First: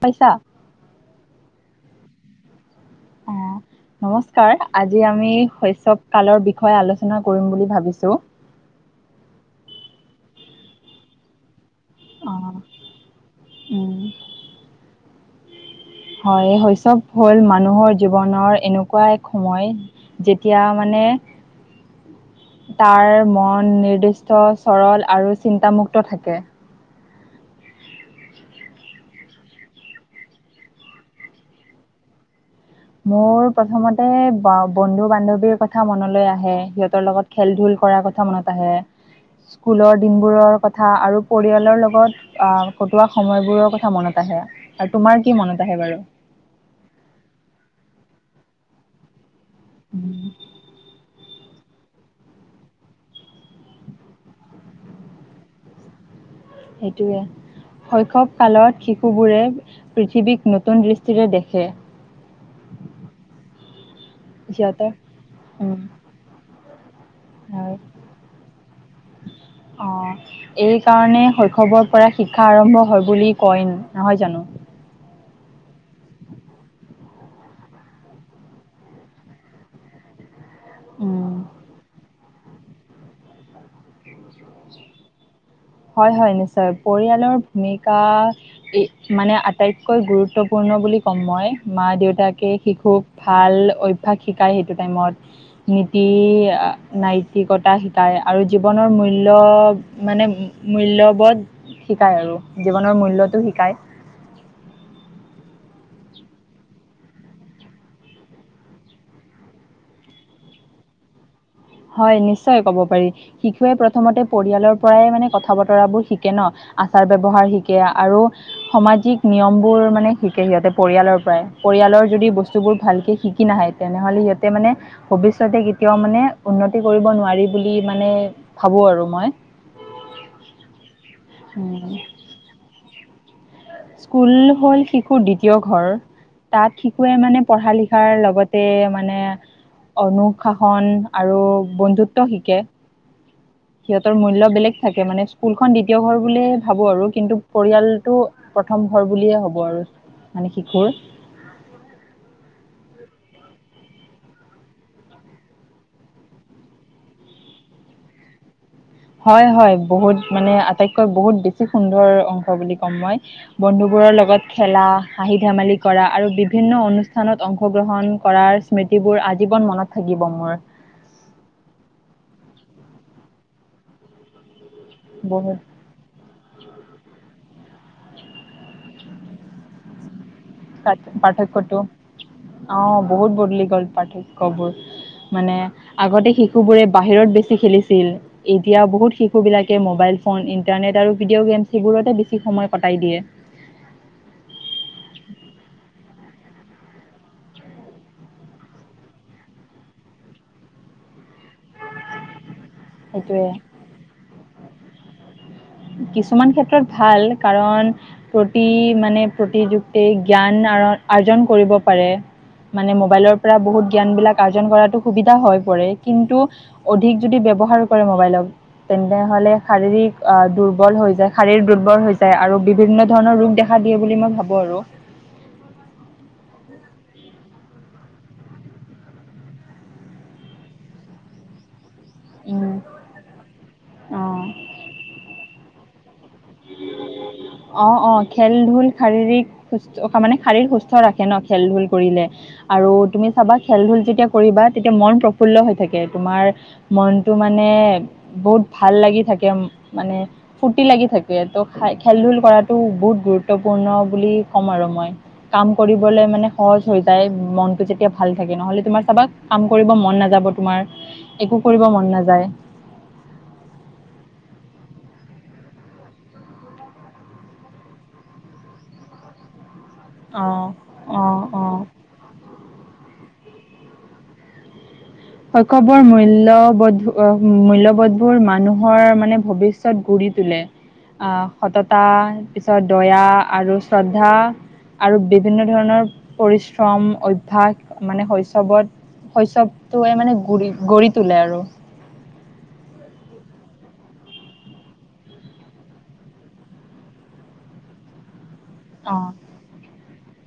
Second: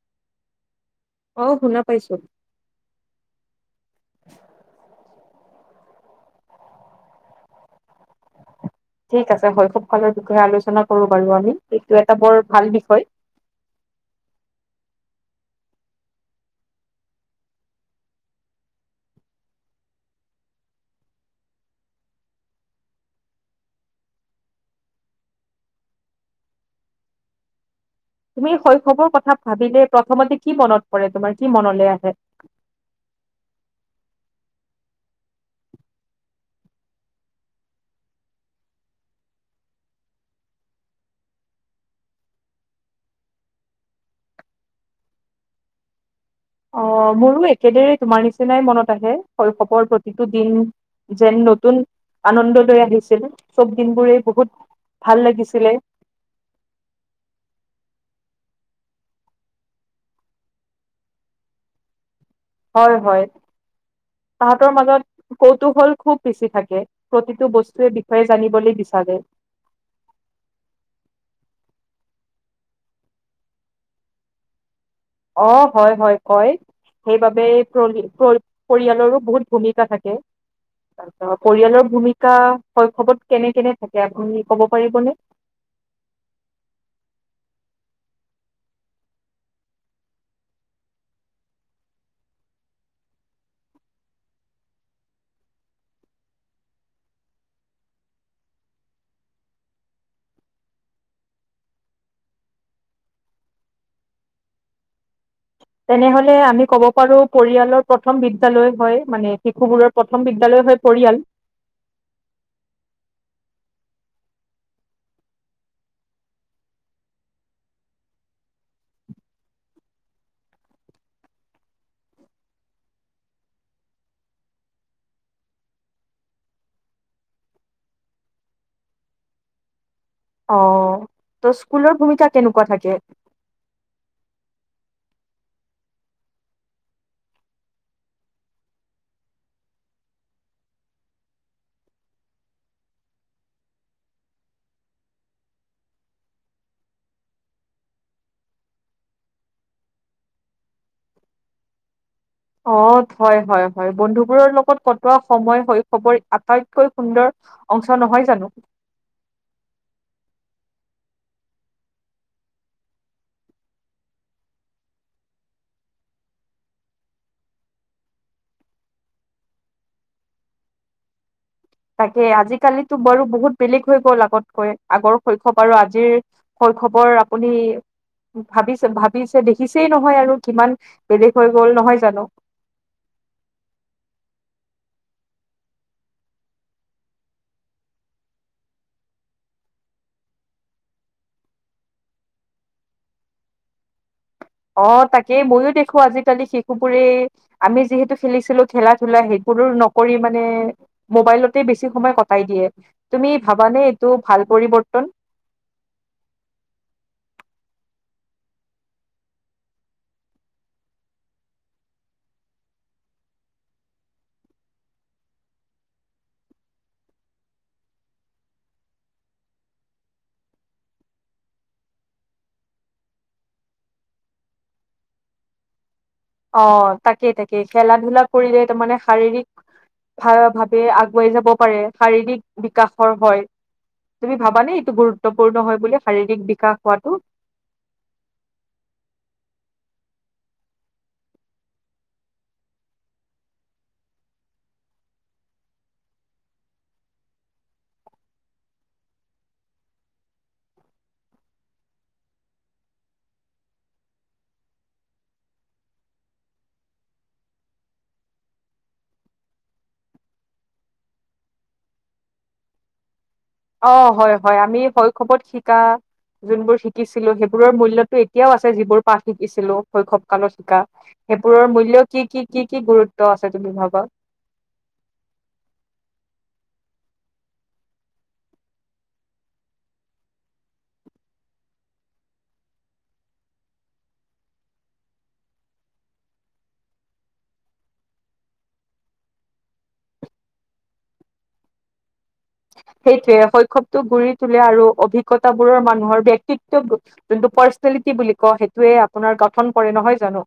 পাইছা? অ', শুনা পাইছো। অ',। নমস্কাৰ, আজি আমি শৈচৱ কালৰ বিষয়ে আলোচনা কৰিম বুলি ভাবিছো। ঠিক আছে। শৈশৱকালৰ বিষয়ে আলোচনা কৰো বাৰু আমি। এইটো এটা বৰ ভাল বিষয়। উম। হয়। শৈচৱ হ'ল মানুহৰ জীৱনৰ এনেকুৱা এক সময় যেতিয়া মানে তাৰ মন নিৰ্দিষ্ট চৰল আৰু চিন্তামুক্ত থাকে। তুমি শৈশৱৰ কথা ভাবিলে প্ৰথমতে কি মনত পৰে, তোমাৰ কি মনলৈ আহে? মোৰ প্ৰথমতে বন্ধু-বান্ধৱীৰ কথা মনলৈ আহে, সিহঁতৰ লগত খেল-ধূল কৰাৰ কথা মনত আহে, স্কুলৰ দিনবোৰৰ কথা আৰু পৰিয়ালৰ লগত আহ কটোৱা সময়বোৰৰ কথা মনত আহে, আৰু তোমাৰ কি মনত আহে বাৰু? অ', মোৰো একেদৰে তোমাৰ নিচিনাই মনত আহে, শৈশৱৰ উম, প্ৰতিটো দিন যেন নতুন আনন্দ লৈ আহিছিল, চব দিনবোৰে বহুত ভাল লাগিছিলে। সেইটোৱে। শৈশৱ কালত শিশুবোৰে পৃথিৱীক নতুন দৃষ্টিৰে দেখে। হয়, হয়, তাহতৰ সিহঁতৰ মাজত উম, কৌতুহল খুব বেছি থাকে। প্ৰতিটো হয় বস্তুৰ বিষয়ে জানিবলৈ বিচাৰে। অ', এই কাৰণে শৈশৱৰ পৰা শিক্ষা আৰম্ভ হয় বুলি কয়, নহয় জানো। অ', হয়, হয়, কয়। সেইবাবে পৰ-পৰিয়ালৰো বহুত ভূমিকা থাকে। তাৰপিছত, উম, পৰিয়ালৰ ভূমিকা শৈশৱত কেনে কেনে থাকে আপুনি কব পাৰিবনে? হয়, হয়, নিশ্চয়। পৰিয়ালৰ ভূমিকা ই মানে আটাইতকৈ গুৰুত্বপূৰ্ণ বুলি ক'ম মই, মা-দেউতাকে শিশুক ভাল অভ্যাস শিকায় সেইটো টাইমত। নীতি-নাইতিকতা শিকায়, আৰু জীৱনৰ মূল্য মানে মূল্যবোধ শিকায়, আৰু জীৱনৰ মূল্যটো শিকায়। তেনেহ'লে আমি কব পাৰো, পৰিয়ালৰ প্ৰথম বিদ্যালয় হয় মানে শিশু বোৰৰ প্ৰথম বিদ্যালয় হৈ পৰিয়াল। হয়, নিশ্চয় কব পাৰি। শিশুৱে প্ৰথমতে পৰিয়ালৰ পৰাই মানে কথা-বতৰাবোৰ শিকে নহ। আচাৰ-ব্যৱহাৰ শিকে আৰু সমাজিক নিয়মবোৰ মানে শিকে সিহঁতে পৰিয়ালৰ পৰাই, পৰিয়ালৰ যদি বস্তুবোৰ ভালকৈ শিকি নাহে তেনেহলে সিহঁতে মানে, ভৱিষ্যতে কেতিয়াও মানে উন্নতি কৰিব নোৱাৰি বুলি মানে ভাবোঁ আৰু মই। অ', ত' উম, স্কুলৰ ভূমিকা কেনেকুৱা থাকে? স্কুল হ'ল শিশুৰ দ্বিতীয় ঘৰ তাত শিশুয়ে মানে, পঢ়া-লিখাৰ লগতে মানে অনুশাসন আৰু বন্ধুত্ব শিকে। সিহঁতৰ মূল্য বেলেগ থাকে, মানে স্কুলখন দ্বিতীয় ঘৰ বুলিয়ে ভাবোঁ আৰু কিন্তু পৰিয়ালটো প্ৰথম ঘৰ বুলিয়েই হ'ব আৰু মানে শিশুৰ। অ', হয়, হয়, হয়। বন্ধুবোৰৰ লগত কটোৱা সময় শৈশৱৰ আটাইতকৈ সুন্দৰ অংশ নহয় জানো? হয়, হয়, বহুত মানে আটাইতকৈ বহুত বেছি সুন্দৰ অংশ বুলি ক'ম মই। বন্ধুবোৰৰ লগত খেলা, হাঁহি ধেমালি কৰা আৰু বিভিন্ন অনুষ্ঠানত অংশগ্ৰহণ কৰাৰ মৃতিবোৰ আজীৱন মনত থাকিব মোৰ। তাকে আজিকালিটো বাৰু বহুত বেলেগ হৈ গ'ল আগতকৈ, আগৰ বহুত শৈশৱ আৰু আজিৰ শৈশৱৰ আপুনি ভাবিছে, ভাবিছে দেখিছেই নহয় আৰু কিমান পাৰ্থ- বেলেগ হৈ গ'ল পাৰ্থক্যটো নহয় জানো? অ', বহুত বদলি গ'ল পাৰ্থক্য বোৰ। মানে আগতে শিশুবোৰে বাহিৰত বেছি খেলিছিল এতিয়া বহুত শিশু বিলাকে মোবাইল পোন, ইণ্টাৰনেট আৰু ভিডিঅ' গেমছ সেইবোৰতে বেছি সময় কটাই দিয়ে। অ তাকে মইয়ো দেখো আজিকালি শিশুবোৰে আমি যিহেতু খেলিছিলো খেলা-ধূলা সেইবোৰো নকৰি মানে মোবাইলতে বেছি সময় কটাই দিয়ে। তুমি সেইটোয়ে। ভাবানে এইটো ভাল পৰিবৰ্তন? কিছুমান ক্ষেত্ৰত ভাল কাৰণ প্ৰতি মানে প্ৰতিযুক্তি জ্ঞান আৰন আৰ্জন কৰিব পাৰে। মানে মোবাইলৰ পৰা বহুত জ্ঞানবিলাক আৰ্জন কৰাতো সুবিধা হৈ পৰে কিন্তু অধিক যদি ব্যৱহাৰ কৰে মোবাইলক তেন্তে হ'লে শাৰীৰিক আ দুৰ্বল হৈ যায় শাৰীৰ দুৰ্বল হৈ যায় আৰু বিভিন্ন ধৰণৰ ৰোগ দেখা দিয়ে বুলি মই ভাবো আৰু। অ তাকেই তাকে খেলা-ধূলা কৰিলে তাৰমানে শাৰীৰিক ভাল ভাৱে আগুৱাই যাব পাৰে। শাৰীৰিক বিকাশৰ হয় তুমি অঁ ভাবানে এইটো গুৰুত্ব পূৰ্ণ হয় বুলি শাৰীৰিক বিকাশ হোৱাটো? অ অ খেল-ধূল শাৰীৰিক তাৰমানে মানে শাৰীৰ সুস্থ ৰাখে ন খেল-ধূল কৰিলে। আৰু তুমি চাবা খেল-ধূল যেতিয়া কৰিবা তেতিয়া মন প্ৰফুল্ল হৈ থাকে। তোমাৰ মনটো মানে বহুত ভাল লাগি থাকে মানে ফূৰ্তি লাগি থাক কে ত' খাই খেল-ধূল কৰাটো বহুত গুৰুত্বপূৰ্ণ বুলি ক'ম আৰু মই। কাম কৰিবলে মানে সহজ হৈ যায় মনটো যেতিয়া ভাল থাকে। নহ'লে তোমাৰ চাবা কাম কৰিব মন নাযাব তোমাৰ একো কৰিব মন নাযায়। অ হয় হয়, আমি শৈশৱত শিকা যোনবোৰ শিকিছিলো সেইবোৰৰ মূল্যটো এতিয়াও আছে যিবোৰ পাঠ শিকিছিলো। শৈশৱ কালত অ', শিকা। অ', সেইবোৰৰ অ'। মূল্য কি কি কি কি গুৰুত্ব আছে তুমি ভাবা? শৈশৱৰ মূল্যবোধ মূল্যবোধবোৰ মানুহৰ মানে ভৱিষয়ত গঢ়ি তোলে। আ সততা পিছত দয়া আৰু শ্ৰদ্ধা আৰু বিভিন্ন ধৰণৰ পৰিশ্ৰম, অভ্যাস মানে শৈশৱত শৈশৱটোৱে মানে গঢ়ি গঢ়ি তোলে আৰু। সেইটোৱে শৈশৱটো গঢ়ি তোলে আৰু অভিজ্ঞতাবোৰৰ মানুহৰ ব্যক্তিত্ব গঢ়ি যোনটো পাৰ্চনেলিটি বুলি কওঁ সেইটোয়ে আপোনাৰ গঠন কৰে নহয় জানো।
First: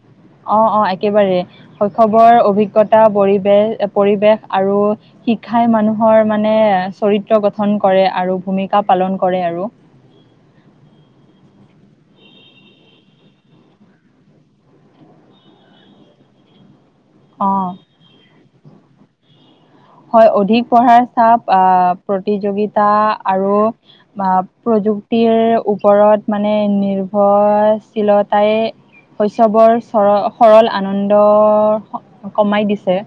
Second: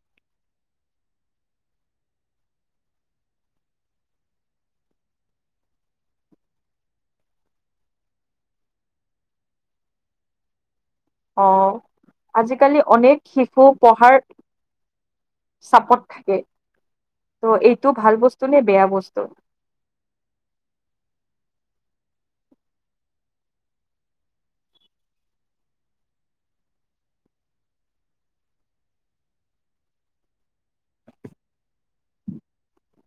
অ অ একেবাৰেই শৈশৱৰ অভিজ্ঞতা পৰিৱেশ পৰিৱেশ আৰু শিক্ষাই মানুহৰ মানে চৰিত্ৰ গঠন কৰে আৰু ভূমিকা পালন কৰে আৰু। অ, আজিকালি অনেক শিশু পঢ়াৰ চাপত থাকে। ত' অঁ এইটো ভাল বস্তু নে বেয়া বস্তু? হয় অধিক পঢ়াৰ চাপ আ প্ৰতিযোগিতা আৰু বা প্ৰযুক্তিৰ ওপৰত মানে নিৰ্ভৰশীলতাই শৈশৱৰ চৰ সৰল আনন্দ কমাই দিছে।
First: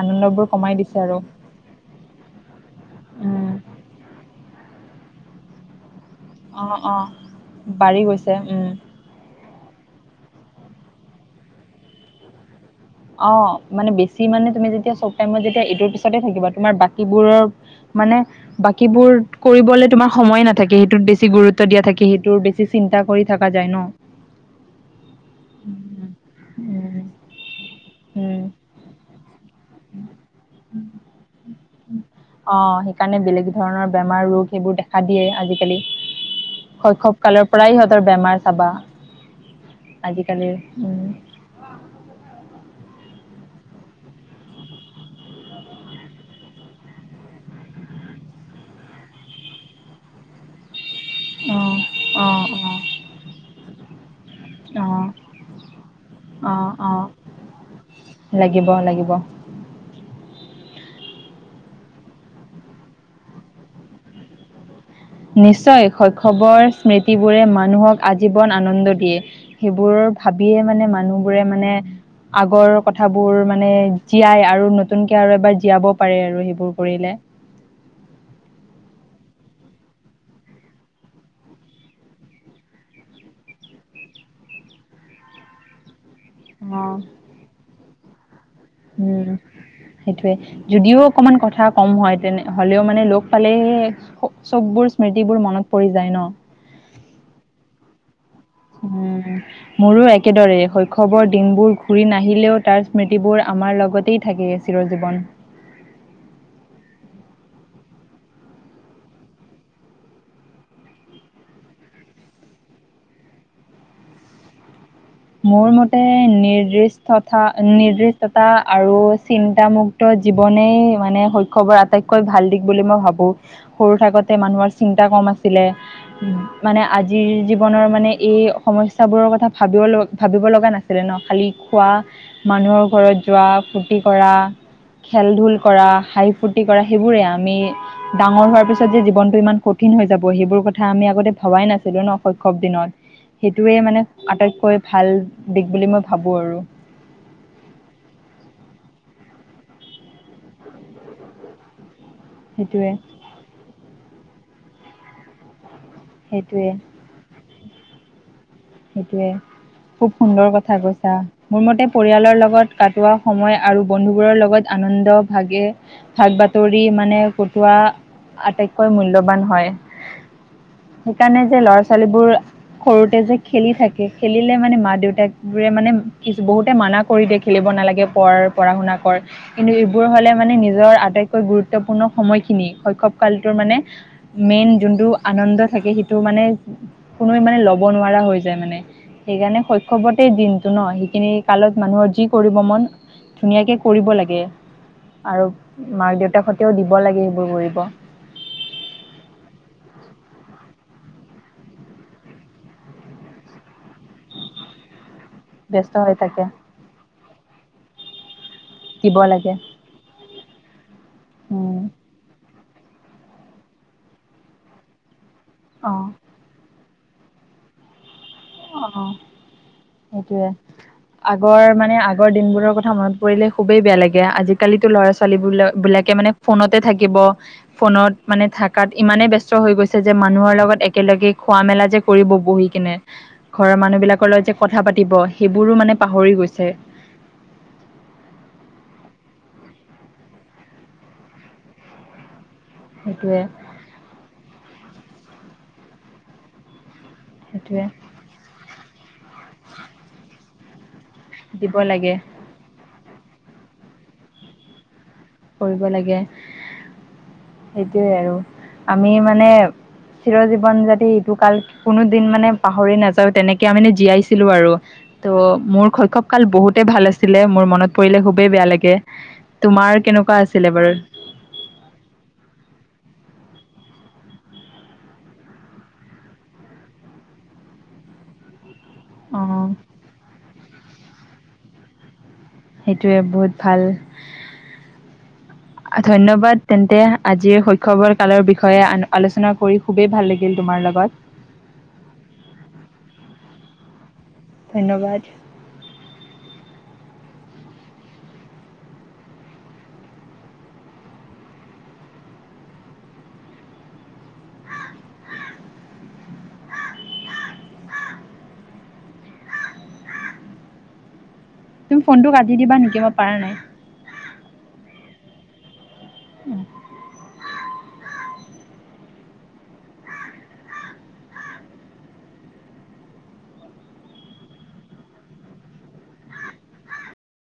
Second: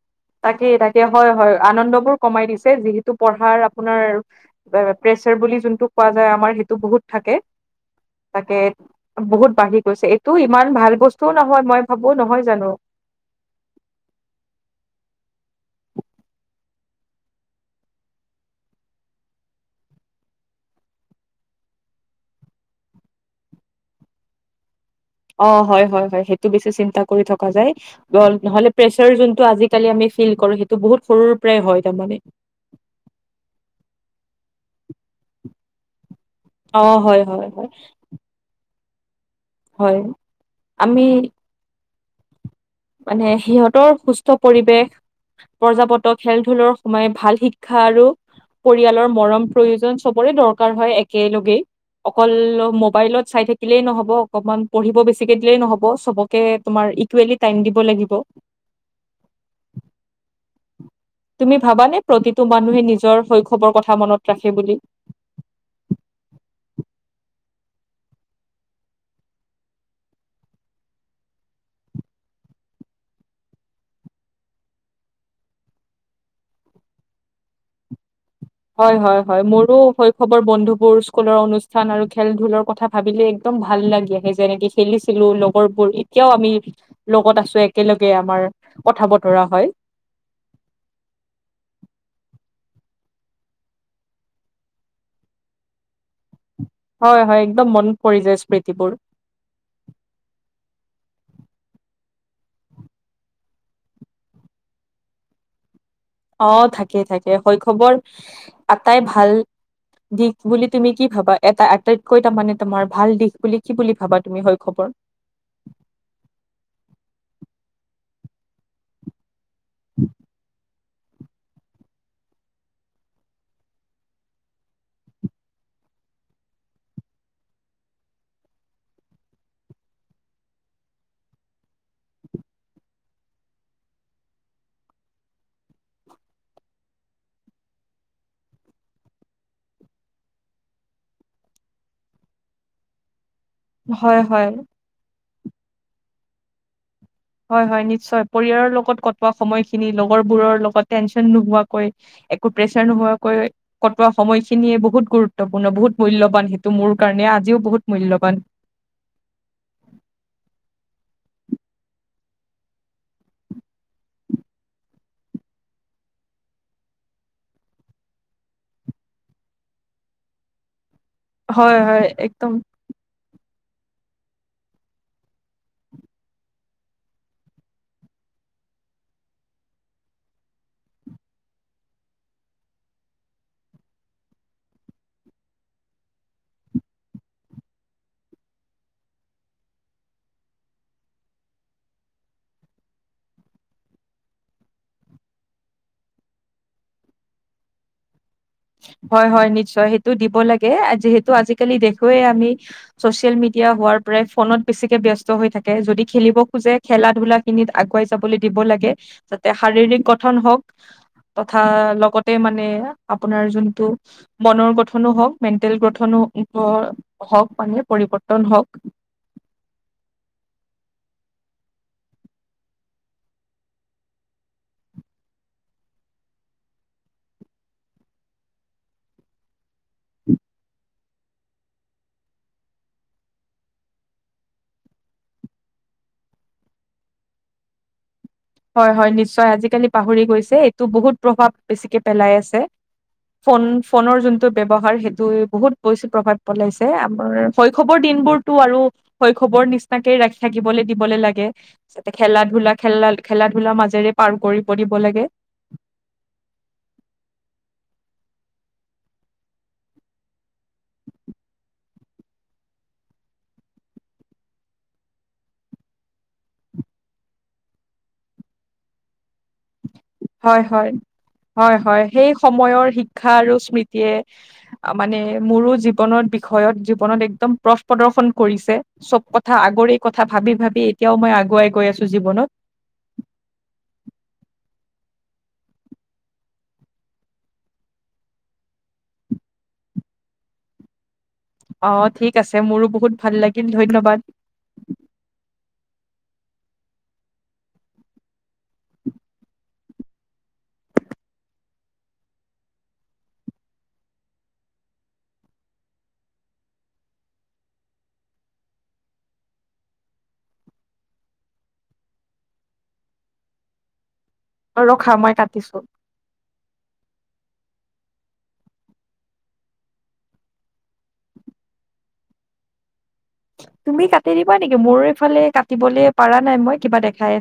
আনন্দ তাকেই তাকে হয় হয় আনন্দবোৰ কমাই দিছে যিহেতু উম, পঢ়াৰ আপোনাৰ প্ৰেচাৰ বুলি যোনটোক কোৱা যায় আমাৰ সেইটো অ', বহুত অ', থাকে বাঢ়ি গৈছে তাকে উম। বহুত বাঢ়ি গৈছে এইটো ইমান ভাল বস্তুও নহয় মই ভাবো নহয় জানো। অ, মানে বেছি মানে তুমি যেতিয়া চব টাইমত যেতিয়া এইটোৰ পিছতে থাকিবা তোমাৰ বাকীবোৰৰ মানে বাকীবোৰ কৰিবলৈ তোমাৰ সময়ে নাথাকে সেইটোত বেছি গুৰুত্ব দিয়া থাকে সেইটোৰ বেছি চিন্তা কৰি থাকা যায় ন। অ হয় হয় হয় সেইটো বেছি উম, চিন্তা কৰি থকা যায় উম। নহ'লে প্ৰেচাৰ যোনটো আজিকালি আমি ফিল কৰো সেইটো বহুত সৰুৰে পৰাই হয় তাৰমানে। অঁ' সেইকাৰণে বেলেগ ধৰণৰ বেমাৰ ৰোগ সেইবোৰ দেখা দিয়ে আজিকালি। অ শৈশৱ হয় হয় কালৰ হয় পৰাই সিহঁতৰ বেমাৰ চাবা হয় আজিকালিৰ, আমি উমঁ'। মানে সিহঁতৰ সুস্থ পৰিৱেশ- প্ৰজপত খেল ধূলৰ সময় ভাল শিক্ষা আৰু- পৰিয়ালৰ মৰম প্ৰয়োজন চবৰে দৰকাৰ হয়- একেলগে, অ', অকল অ', মোবাইলত চাই থাকিলেই নহ'ব- অকমান পঢ়িব অ', বেছিকে দিলেই নহ'ব, চবকে অ', অ', তোমাৰ অ'। ইকুৱেলি- টাইম দিব লাগিব। লাগিব লাগিব। তুমি ভাবানে প্ৰতিটো মানুহে নিজৰ শৈশৱৰ কথা মনত ৰাখে বুলি? নিশ্চয়, শৈশৱৰ স্মৃতিবোৰে মানুহক আজীৱন আনন্দ দিয়ে। সেইবোৰৰ ভাবিয়ে মানে মানুহবোৰে মানে- আগৰ কথাবোৰ মানে জীয়াই আৰু নতুনকে আৰু এবাৰ জীয়াব পাৰে আৰু সেইবোৰ কৰিলে। হয় হয় হয়, মোৰো শৈশৱৰ বন্ধুবোৰ স্কুলৰ অনুষ্ঠান আৰু খেল ধূলৰ কথা- ভাবিলে একদম ভাল লাগি আহে যেনেকৈ খেলিছিলোঁ লগৰবোৰ- এতিয়াও আমি লগত আছো একেলগে আমাৰ। কথা উমঁ। বতৰা হয় সেইটোৱে, যদিও অকমান কথা কম হয় তেনে হ'লেও মানে লগ পালেই- চ'ব বোৰ স্মৃতিবোৰ মনত পৰি যায় ন'। হয় হয়, একদম মন পৰি যায় স্মৃতি। উমঁ। মোৰো একেদৰে, শৈশৱৰ দিনবোৰ ঘূৰি নাহিলেও তাৰ স্মৃতিবোৰ আমাৰ লগতেই থাকে- চিৰ জীৱন। অঁ' থাকে থাকে, শৈশৱৰ এটাই ভাল- দিশ বুলি তুমি কি ভাবা এটা আটাইতকৈ তাৰ মানে তোমাৰ ভাল দিশ বুলি কি বুলি ভাবা তুমি শৈশৱৰ? মোৰ মতে নিৰ্দিষ্টতা, নিৰ্দিষ্ট তা আৰু চিন্তামুক্ত জীৱনেই মানে শৈশৱৰ- আটাইতকৈ ভাল দিশ বুলি মই ভাবোঁ, সৰু থাকোতে মানুহৰ চিন্তা কম আছিলে- মানে আজিৰ জীৱনৰ মানে এই সমস্যাবোৰৰ কথা ভাবিব ল- ভাবিব লগা নাছিলে ন' খালি খোৱা, মানুহৰ ঘৰত যোৱা, ফূৰ্তি কৰা খেল-ধূল কৰা, হাঁহি ফূৰ্তি কৰা সেইবোৰে, আমি ডাঙৰ হোৱাৰ পিছত যে জীৱনটো ইমান কঠিন হৈ যাব সেইবোৰ কথা আমি আগতে ভবাই নাছিলো ন' শৈশৱ দিনত। সেইটোৱে মানে হয় হয় আটাইতকৈ ভাল দিশ বুলি মই ভাবোঁ আৰু। হয় হয় নিশ্চয়, পৰিয়ালৰ লগত কটোৱা সময়খিনি, লগৰবোৰৰ লগত টেনশন নোহোৱাকৈ একো প্ৰেছাৰ সেইটোৱে নোহোৱাকৈ কটোৱা সময়খিনিয়ে বহুত গুৰুত্ব গুত্বপূৰ্ণ বহুত মূল্যবান সেইটোৱে সেইটো মোৰ কাৰণে আজিও বহুত মূল্যবান। সেইটোৱে, খুব সুন্দৰ কথা কৈছা। মোৰ মতে পৰিয়ালৰ লগত কটোৱা সময় আৰু বন্ধুবোৰৰ লগত আনন্দ ভাগে ভাগ বাতৰি মানে কটোৱা আটাইতকৈ মূল্যবান হয়। সেইকাৰণে যে হয় ল'ৰা হয় ছোৱালীবোৰ একদম সৰুতে যে খেলি থাকে খেলিলে মানে মা দেউতাকবোৰে মানে কিছু বহুতে মানা কৰি দিয়ে খেলিব নালাগে পঢ়াৰ পঢ়া শুনা কৰ। কিন্তু এইবোৰ হ'লে মানে নিজৰ আটাইতকৈ গুৰুত্বপূৰ্ণ সময়খিনি শৈশৱ কালটোৰ মানে মেইন যোনটো আনন্দ থাকে সেইটো মানে কোনোৱে মানে ল'ব নোৱাৰা হৈ- যায় মানে সেইকাৰণে শৈশৱতে দিনটো ন' সেইখিনি কালত মানুহৰ যি কৰিব মন ধুনীয়াকে কৰিব লাগে, আৰু মাক দেউতাক হতেও দিব লাগে সেইবোৰ কৰিব। হয় হয় নিশ্চয়, সেইটো দিব লাগে যিহেতু আজিকালি দেখুৱেই আমি ছচিয়েল মিডিয়া হোৱাৰ পৰাই ফোনত বেছিকে ব্যস্ত ব্যস্ত হৈ থাকে ব্যস্ত যদি হৈ খেলিব থাকে খোজে খেলা ধূলা খিনিত আগুৱাই যাবলৈ দিব লাগে দিব যাতে লাগে শাৰীৰিক গঠন হওক, তথা উম লগতে মানে আপোনাৰ যোনটো মনৰ গঠনো হওক, মেণ্টেল অ', গঠনো হ হওক মানে পৰিৱৰ্তন হওক। অ, সেইটোৱে। আগৰ মানে আগৰ দিনবোৰৰ কথা মনত পৰিলে খুবেই বেয়া লাগে, আজিকালিতো ল'ৰা ছোৱালী বি বিলাকে মানে ফোনতে থাকিব, ফোনত মানে থকাত ইমানে ব্যস্ত হৈ গৈছে যে মানুহৰ লগত একেলগে খোৱা মেলা যে কৰিব বহি কিনে ঘৰৰ মানুহ বিলাকৰ লগত যে কথা পাতিব, সেইবোৰো মানে পাহৰি গৈছে। হয় হয় নিশ্চয়, আজিকালি পাহৰি গৈছে এইটো বহুত প্ৰভাৱ বেছিকে পেলাই আছে। সেইটোৱে ফোন ফোনৰ যোনটো ব্যৱহাৰ সেইটো বহুত বেছি প্ৰভাৱ পেলাইছে ছে আমাৰ সেইটোৱে শৈশৱৰ দিন বোৰতো আৰু শৈশৱৰ নিচিনাকেই ৰাখি থাকিবলৈ দিবলৈ লাগে গে দিব লাগে খেলা ধূলা খেলা, খেলা ধূলাৰ মাজেৰে পাৰ কৰিব দিব লাগে। কৰিব লাগে, সেইটোয়ে আৰু, আমি মানে চিৰ জীৱন যদি এইটো কাল কোনো দিন মানে পাহৰি নাযাও তেনেকে মানে জীয়াইছিলো আৰু। ত' মোৰ শৈশৱ কাল বহুতেই ভাল আছিলে মোৰ মনত পৰিলে খুবেই বেয়া লাগে। তোমাৰ কেনেকুৱা হয় আছিলে হয়, বাৰু হয় হয়, সেই সময়ৰ শিক্ষা আৰু স্মৃতিয়ে মানে মোৰো জীৱনত বিষয়ত জীৱনত একদম প্ৰথ প্ৰদৰ্শন কৰিছে। চব অ কথা আগৰে কথা ভাবি ভাবি এতিয়াও মই আগুৱাই গৈ আছো জীৱনত। সেইটোৱে বহুত ভাল। ধন্যবাদ তেন্তে আজিৰ শৈশৱৰ কালৰ বিষয়ে আন আলোচনা কৰি খুবেই ভাল লাগিল তোমাৰ লগত। অ ঠিক আছে মোৰো বহুত ভাল লাগিল ধন্যবাদ। ধন্যবাদ। তুমি ফোনটো কাটি দিবা নেকি মই পৰা নাই। অ ৰখা মই কাটিছো। উম। তুমি কাটি দিবা নেকি মোৰ এইফালে কাটিবলৈ পাৰা নাই মই কিবা দেখাই আছে।